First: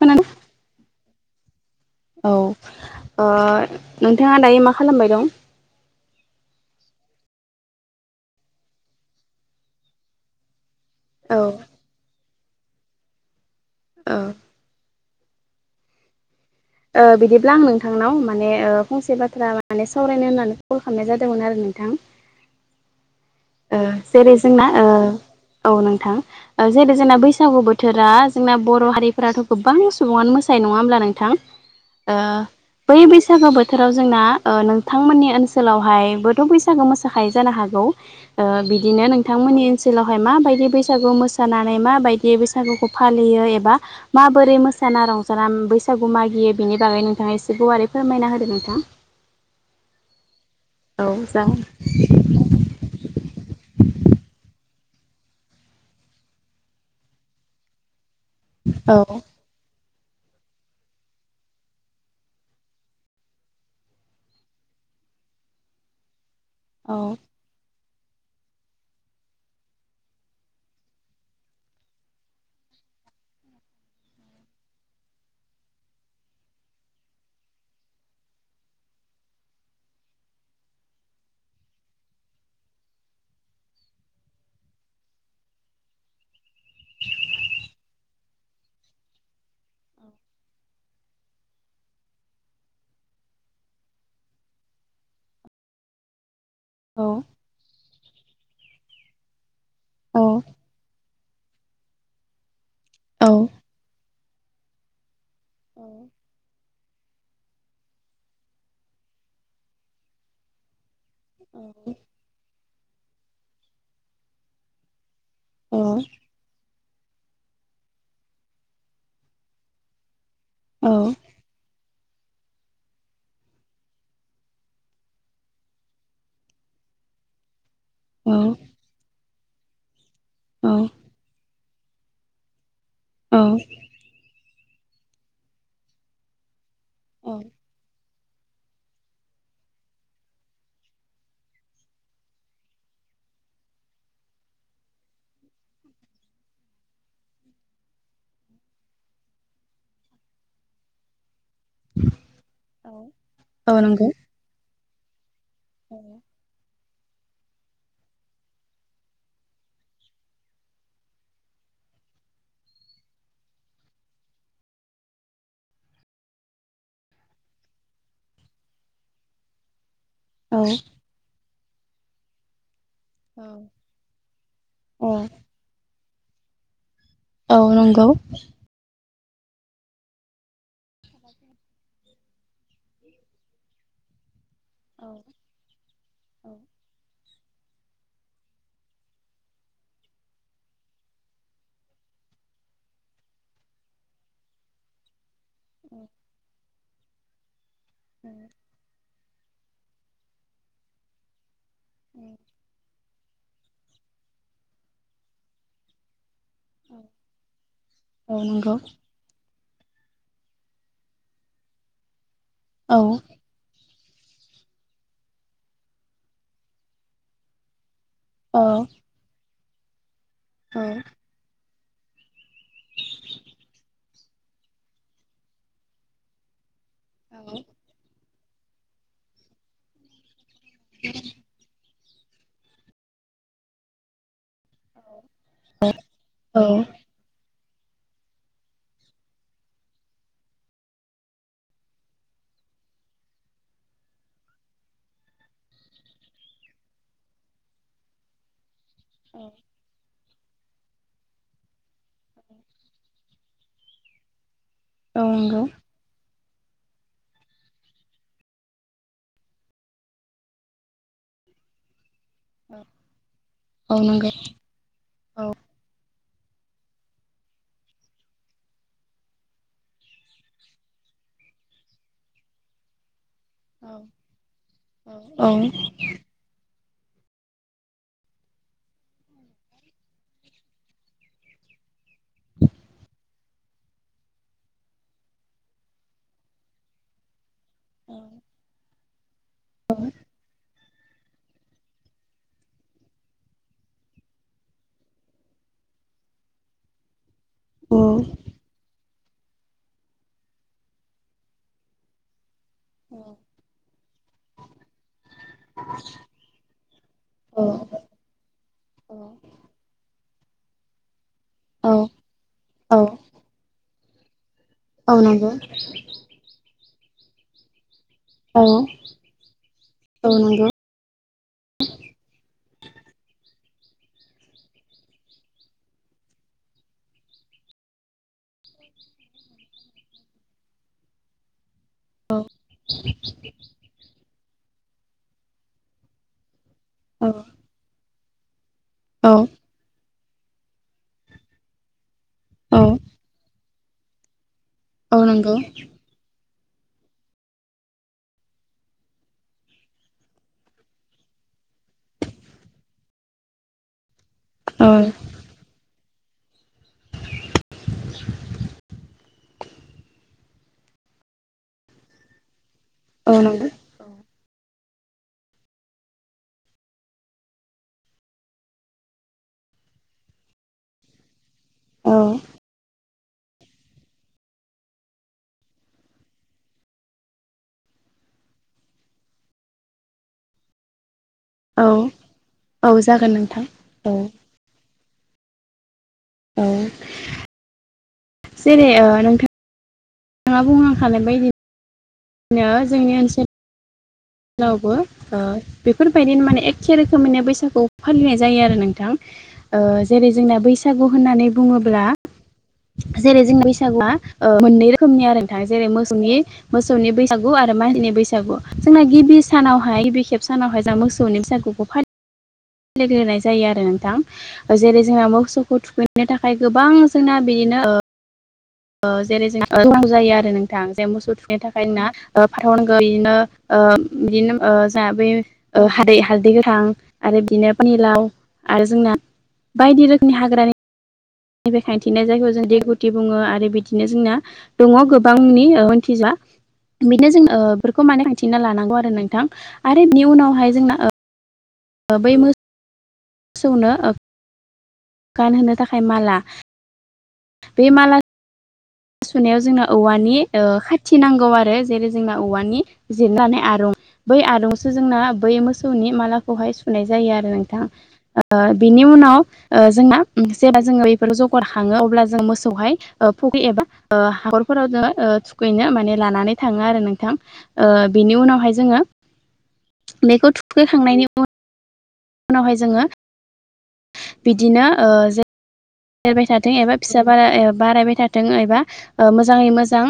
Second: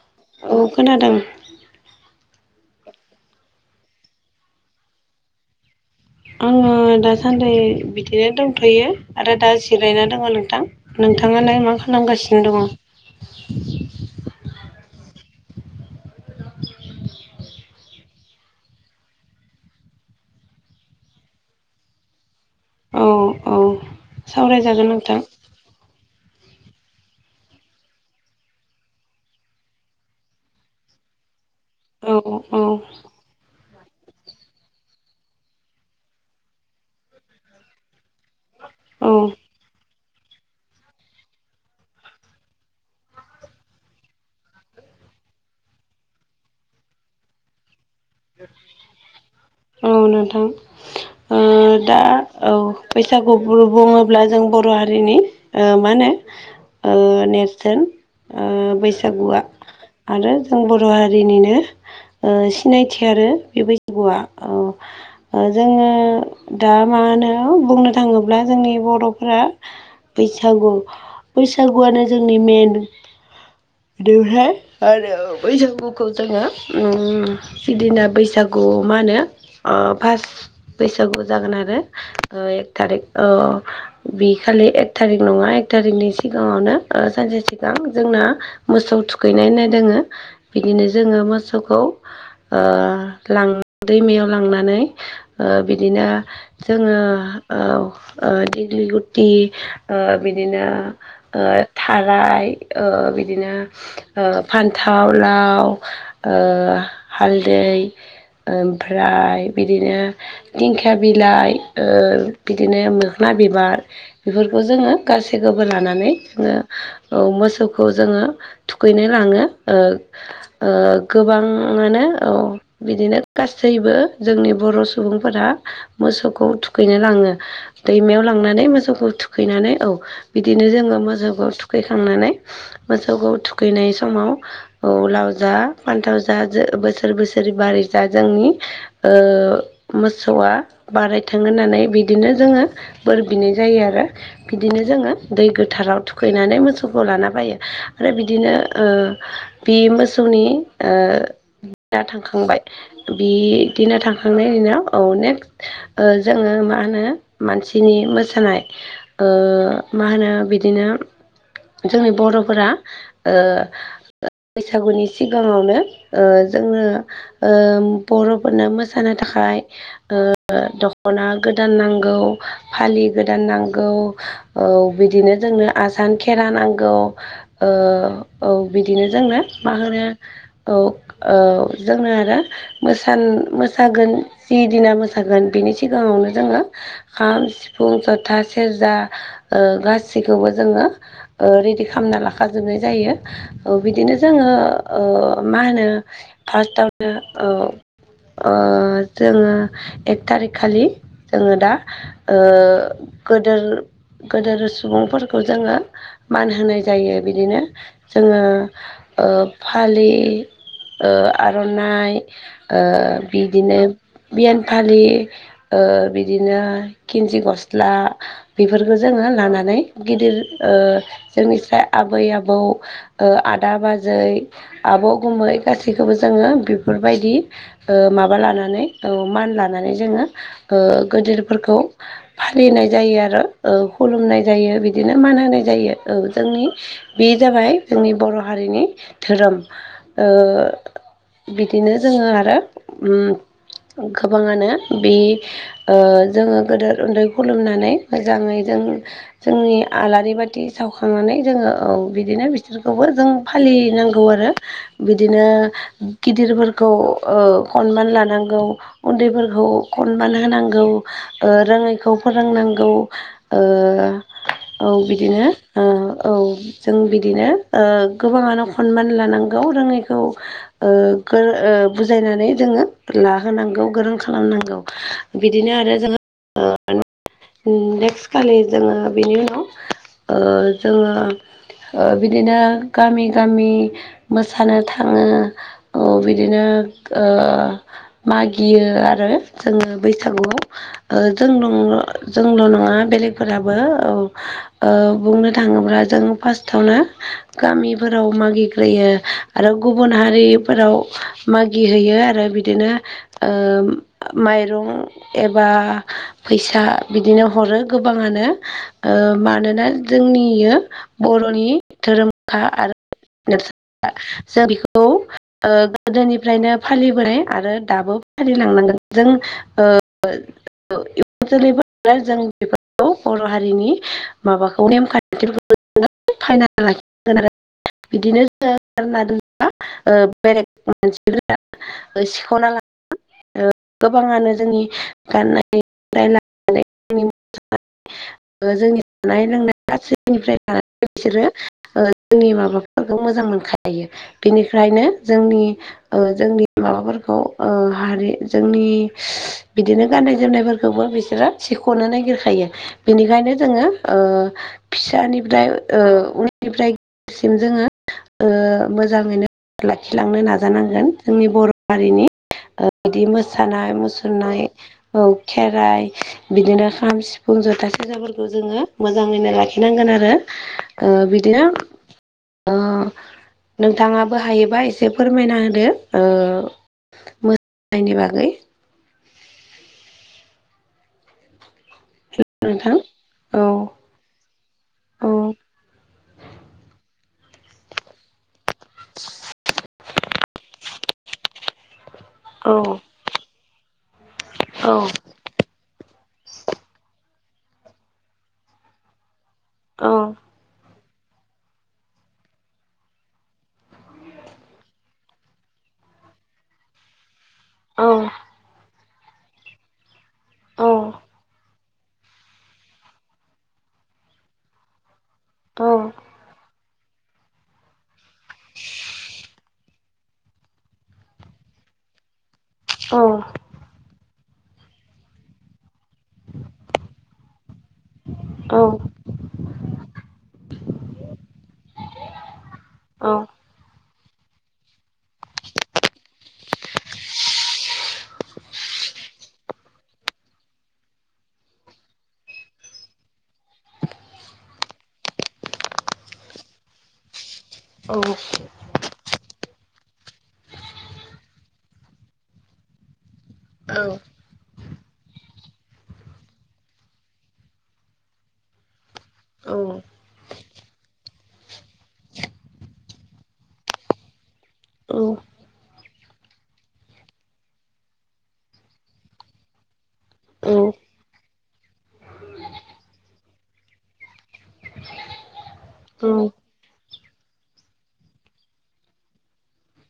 खोनादों औ खोनादों औ नोंथाङा दायो मा खालामबाय दं? आङो दासान्दि बिदिनो दंथ'यो आरो दा जिरायना दङ नोंथां। औ नोंथाङालाय मा खालामगासिनो दङ? औ। बिदिब्ला आं नोंथांनाव माने फंसे बाथ्रा माने सावरायनो होननानै कल खालामनाय जादोंमोन आरो नों थां औ औ जेरै जोंना सावरायजागोन नोंथां औ नोंथां। जेरै जोंना बैसागु बोथोरा जोंना बर' हारिफोराथ' गोबां सुबुङानो मोसायो नङा होमब्ला नोंथां? औ औ बै बैसागो बो बोथोराव जोंना नोंथांमोननि ओनसोलावहायबोथ' बैसागो मोसाखायो जानो हागौ? बिदिनो औ नोंथांमोननि ओनसोलाव हाय माबायदि बैसागु मोसानानै माबायदि बैसागुखौ फालियो एबा मोबोरै मोसाना? रंजारा बैसागु मागियो बेनि बागै नोंथाङा एसे गुवारै फोरमायना होदो नोंथां। औ नोंथां औ जागोन दा औ बै बैसागु बुङोब्ला जों बर' हारिनि मा होनो। ओ नेरसोन औ बैसागुआ आरो जों बर' हारिनिनो सिनायथि थि आरो बे बैसागुआ जोङो दा मा औ होनो बुंनो थाङोब्ला जोंनि बर'फ्रा बैसागु बैसागुआनो जोंनि मेन बेहाय आरो बैसागुखौ जोङो उ जिदिना बैसागु मा होनो फार्स्ट बैसागु जागोन आरो एक थारिख ओ ओ बि खालि एक थारिक नङा एक थारिकनि सिगाङावनो ओ सानसे सिगां जोंना मोसौ थुखैनाय होननाय दोङो बिदिनो जोङो मोसौखौ ओ लां दैमायाव लांनानै बिदिनो जोङो औ दिगलि गुटि ओ बिदिनो ओ थाराय ओ औ बिदिनो फान्थाव लाव ओ हालदै ओमफ्राय बिदिनो दिंखि था बिलाइ बिदिनो मोखोनना बिबार बेफोरखौ जोङो गासैखौबो औ लानानै जोङो औ मोसौखौ जोङो थुखैनो लाङो। ओ ओ औ गोबां बिदिनो गासैबो जोंनि बर' सुबुंफोरा मोसौखौ थुखैनाय ला दैमायाव लांनानै मोसौखौ थुखैनानै औ बिदिनो जोङो मोसौखौ थुख खैखांनानै मोसौखौ औ थुखैनाय समाव लाव जा फान्थाव जा ज बोसोर औ बोसोरै बारै ज जोंनि ओ मोसौआ बाराय थां होननानै बिदिनो जोङो ब बिनाय जायो आरो। बिदिनो जोङो दै गोथाराव थुखैनानै मोसौखौ लाना फायो आरो बिदिनो बे ओ मोसौनि दिना थांखांबाय बि औ दिना नंगौ थांखांनायनि दिनाव औ औ नेक्स्ट ओ जोङो मा होनो मानसिनि मोसानाय ओ मा होनो बिदिनो जोंनि बर'फोरा ओ बैसागुनि सिगाङाव जोङो बर'फोरनो मोसानो थाखाय ओ दख'ना गोदान नांगौ फालि औ गोदान नांगौ। औ औ बिदिनो जोंनो आसान खेरा नांगौ। औ ओ नंगौ। औ बिदिनो जोंनो मा होनो औ औ जोंनो आरो मोसान-मोसागोन जि दिना मोसागोन बिनि सिगाङावनो औ जोङो खाम, सिफुं, जथा, सेरजा गासिखौबो जोङो ओ रेडि खालाम ना लाखाजोबनाय जायो। बिदिनो जोङो ओ मा होनो फार्स्टआवनो औ ओ जोङो एक थारिक खालि जोङो दा ओ गोदोर गोदोर सुबुंफोरखौ जोङो मान होनाय जायो बिदिनो जोङो नंगौ फालि ओ आर'नाइ ओ औ बिदिनो बियान फालि ओ बिदिनो किन्जि गस्ला औ बेफोरखौ जोङो लानानै गिदिर ओ औ जोंनि स आबै आबौ ओ आदा बाजै आबौ गुमै गासैखौबो जोङो बेफोरबायदि माबा लानानै औ मान लानानै जोङो ओ गेदेरफोरखौ फालिनाय जायो आरो खुलुमनाय जायो। बिदिनो मान होनाय जायो। औ जोंनि बे जाबाय जोंनि बर' हारिनि धोरोम। ओ बिदिनो जोङो आरो उम गोबाङानो बे ओ जोङो गदोर उन्दै खुलुमनानै मोजाङै जों जोंनि आलारि ब खाथि सावखांनानै जोङो औ बिदिनो बिसोरखौबो जों फालिनांगौ आरो। औ बिदिनो नंगौ गिदिरफोरखौ ओ खनमान लानांगौ उन्दैफोरखौ खनमान होनांगौ। ओ रोङैखौ फोरोंनांगौ ओ औ नंगौ औ बिदिनो ओ औ जों बिदिनो ओ गोबाङानो सन्मान लानांगौ रोङैखौ ओ गोर ओ बुजायनानै जोङो लाहोनांगौ औ गोरों खालामनांगौ बिदिनो आरो जोङो नेक्स्ट खालि जोङो बिनि उनाव ओ जोङो ओ बिदिनो गामि मि मोसानो थाङो औ बिदिनो ओ मागियो आरो जोङो बैसागुआव ओ जोंल' [unintelligible] जोंल' नङा बेलेगफोराबो औ ओ बुंनो थाङोब्ला जों फास्टआवनो फोराव मागिग्रोयो आरो गुबुन हारिफोराव मागि हैैयो आरो बि बिदिनो ओ माइरं एबा फैसा बिदिनो औ ह रो गोबाङानो ओ मानोना जोंनि इयो बर'नि धोरोमखा आरो [unintelligible] जों बेखौ औ नंगौ ओ गोदोनिफ्रायनो फालिबोनाय आरो दाबो औ नंगौ औ फालांनांगोन जों ओ [unintelligible] जोलैफोर जों [unintelligible] खौ बर' हारिनि माबाखौ [unintelligible] लाखिनांगोन आरो बिदिनो [unintelligible] ओ सिख'ना [unintelligible] गोबाङानो जोंनि गाननाय [unintelligible] ओ जोंनि [unintelligible] जोंनि औ औ माबाफोरखौ मोजां मोनखायो नंगौ औ बिनिख्रायनो औ नंगौ जोंनि ओ जोंनि माबाफोरखौ ओ हारि जोंनि बिदिनो गाननाय जोमनायफोरखौबो बिसोरो थिख'नो नागिरखायो बेनिखायनो जोङो ओ फिसानिफ्राय ओ उननिफ्रायसिम जोङो ओ मोजाङैनो लाखिलांनो नाजानांगोन जोंनि बर' हारिनि ओ बिदि मोसानाय मुसुरनाय औ खेराइ बिदिनो खाम सिफुं ज'था सेरजाफोरखौ जोङो मोजाङैनो लाखिनांगोन। आरो ओ बिदिनो औ ओ नोंथाङाबो हायोबा एसे फोरमायना होदो ओ मो [inaudible] बागै औ औ नोंथां जागोन औ नोंथां औ। औ। औ। जेरै ओ नोंथां नोंथाङा बुंनांखानाय बायदि [unintelligible] जोंनि ओनसोल औ लावबो ओ बेफ फोरबायदिनो माने एखे रोखोमैनो बैसागु फालिनाय जायो आरो नोंथां ओ औ जेरै जोंना बैसाग गु होननानै बुङोब्ला जेरै जोंनि बैसागुआ ओ मोननै रोखोमनि आरो नोंथां जेरै मोसौनि मोसौनि बैसागु आरो औ माहिनि बैसागु जोंना गिबि सानावहाय गिबि खेब सानावहाय औ जों मोसौनि बैसागुखौ फालि फालिग्रोनाय जायो आरो नोंथां ओ जेरै जोङा मोसौखौ औ थुखैनो थाखाय गोबां जोंना बे दिनो ओ ओ जेरै जों [unintelligible] जायो आरो नोंथां जे मोसौ थुखैनो थाखाय [unintelligible] औ बेनो ओ बिदिनो ओ जोंहा बै हादै हालदै गोथां आरो दिनो पानिलाव आरो जोंना बायदि रोखोमनि हाग्रानि [inaudible] खायथिनाय जायखौ जों [inaudible] बुङो आरो बिदिनो जोंना दङ गोबांनि ओ मोन्थिजोबा। बेनो जों ओ फोरखौ माने [unintelligible] लानांगौ आरो नोंथां आरो बिनि उनावहाय जोंना ओ बै मोसौनो ओ गानहोनो थाखाय माला बे माला औ। सुनायाव जोंना औवानि खाथि नांगौ आरो जेरै जोंना औवानि जिरनानै औ आरुम बै आदुंसो जोंना बै मोसौनि मालाखौहाय सुनाय जायो आरो नोंथां ओ बिनि उनाव औ ओ जोंना जेब्ला जोङो बेफोर जगार खाङो अब्ला जों मोसौहाय फुख्रि एबा हाखरफोराव जोङो थुखैनो माने लानानै थाङो आरो नोंथां ओ बिनि उनावहाय जोङो ओ [inaudible] बेखौ थुखैखांनायनि [unintelligible] उनावहाय जोङो बिदिनो जेरबाय थाथों एबा फिसा बारा बारायबाय थाथों एबा मोजाङै मोजां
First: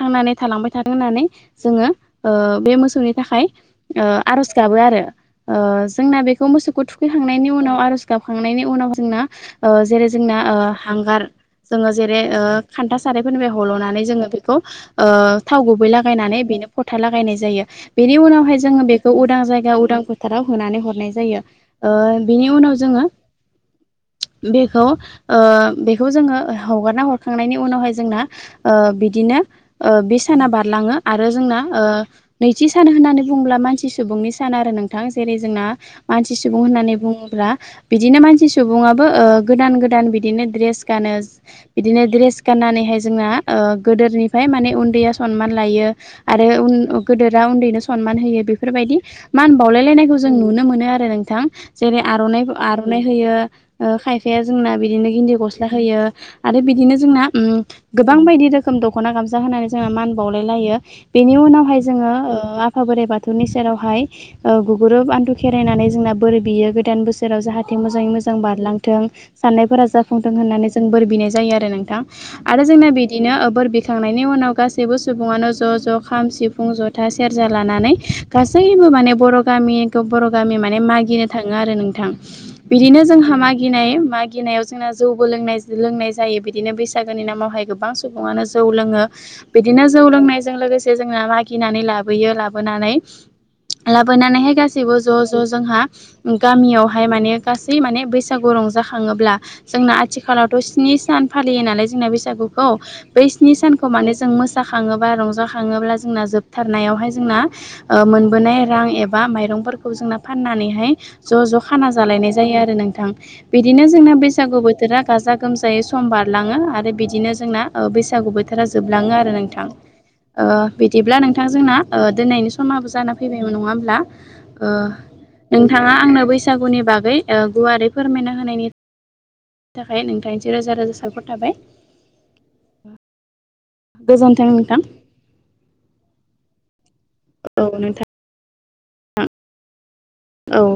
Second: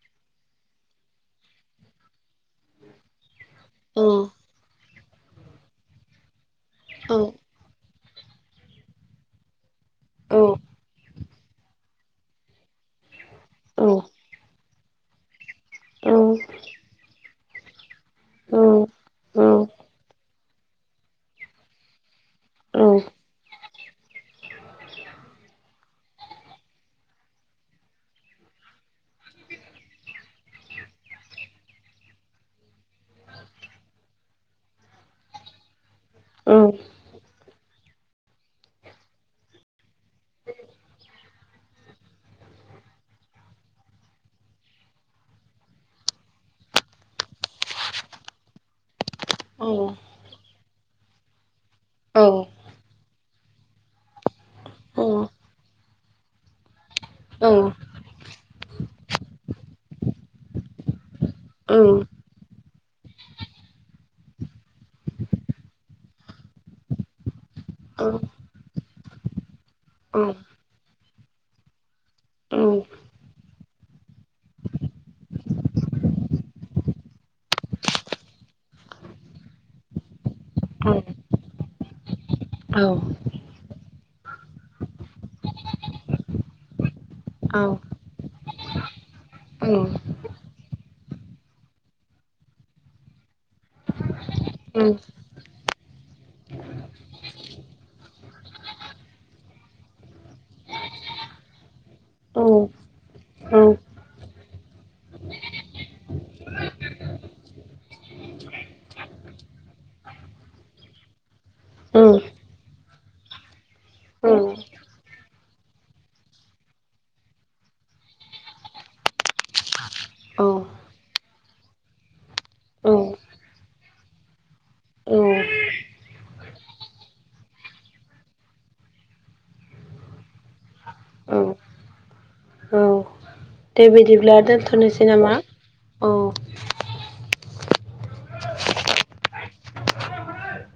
थांनानै थालांबाय थाथों होननानै जोङो ओ बे मोसौनि थाखाय ओ आर'ज गाबो आरो ओ जोंना बेखौ मोसौखौ थुखैखांनायनि उनाव आरज गाबखांनायनि उनाव जोंना ओ जेरै जोंना ओ हांगार जोङो जेरै ओ खान्था सारफोरनिफ्राय हल'नानै जोङो बेखौ ओ थाव गुबै लागायनानै बेनो फथा लागायनाय जायो बेनि उनावहाय जोङो बेखौ उदां औ जायगा उदां फोथाराव होनानै हरनाय जायो ओ बिनि उनाव जोङो [unintelligible] बे खौ ओ बेखौ जोङो हगारना हरखांनायनि उनावहाय जोंना ओ बिदिनो ओ बे साना बारलाङो आरो जोंना ओ नैथि सान होननानै बुङोब्ला मानसि सुबुंनि सान आरो नोंथां जेरै जोंना मानसि औ सुबुं होननानै बुङोब्ला बिदिनो मानसि सुबुं आबो ओ गोदान गोदान बिदिनो ड्रेस गानो बिदिनो ड्रेस गाननानैहाय जोंना ओ गोदोरनिफ्राय माने उन्दैया सनमान लायो आरो गदोरा उन्दैनो सनमान होयो बेफोरबायदि मान बावलायलायनायखौ जों नुनो मोनो आरो नोंथां जेरै आरना आर'नाइ होयो ओ खायफा फाया जोंना बिदिनो गिन्दि गस्ला होयो आरो बिदिनो जोंना औम गोबां बायदि रो रोखोम दख'ना गामसा होनानै जोंहा मान बावलाय लायो बेनि उनावहाय जोङो ओ आफा बोराइ बाथौनि सेरावहाय ओ गुग्रोब आनथु खेरायनानै जोंना बोर बियो गोदान बोसोराव जाहाथे मोजाङै मोजां बारलां थों साननाय जाुंफुंथों होननानै जों बोर बिनाय जायो आरो नोंथां आरो जोंना बिदिनो ओ बोर बि खांनायनि उनाव गासैबो सुबुङानो ज' ज' खाम सिफुं ज'था सेरजा लानानै गासै बो माने बर' गामिखौ बर' गामि माने मागिनो थाङो आरो नोंथां बिदिनो जोंहा मागिनाय मागिनायाव जोंना जौ बो लों लोंनाय जायो बिदिनो बैसा गोनि नामावहाय गोां सुब सुबुं आनो जौ लोङो बिदिनो जौ लोंनायजों लोगोसे जोंना मागिनानै लाबोयो लाबोनानै लाबोनानैहाय गासैबो ज' ज' जोंहा गामियावहाय माने गासै माने बै बैसागु रंजााखङोब्ला जोंना आथिखालावथ' स्नि सान फालियो नालाय जोंना बैसागुखौ बै स्नि सान खौ माने जों मोसाखाङोब्ला रंजाखाङोब्ला जों जोबथारनायावहाय जोंना ओ बोनाय रां एबा माइरंफोरखौ जोंना फाननानैहाय ज' ज' खाना जालायनाय जायो आरो नोंथां बिदिनो जोंना बैसागु बोथोरा गाजा गोमजायै सम बारलाङो आरो बिदिनो जोंना बैसागु बोथारा जोबलाङो आरो नोंथां ओ बिदिब्ला नोंथां जोंना ओ दोननायनि समाबो जाना फैबाय नङा होमब्ला ओ नोंथाङा आंनो बैसागुनि बागै गुवारै फोरमायना होनायनि थाखाय नोंथां ज रोजा रोजा साबायखर थाबाय औ दे बिदिब्ला गोजोन्थों नोंथां दोन्थ'नोसै नामा? औ औ नोंथां औ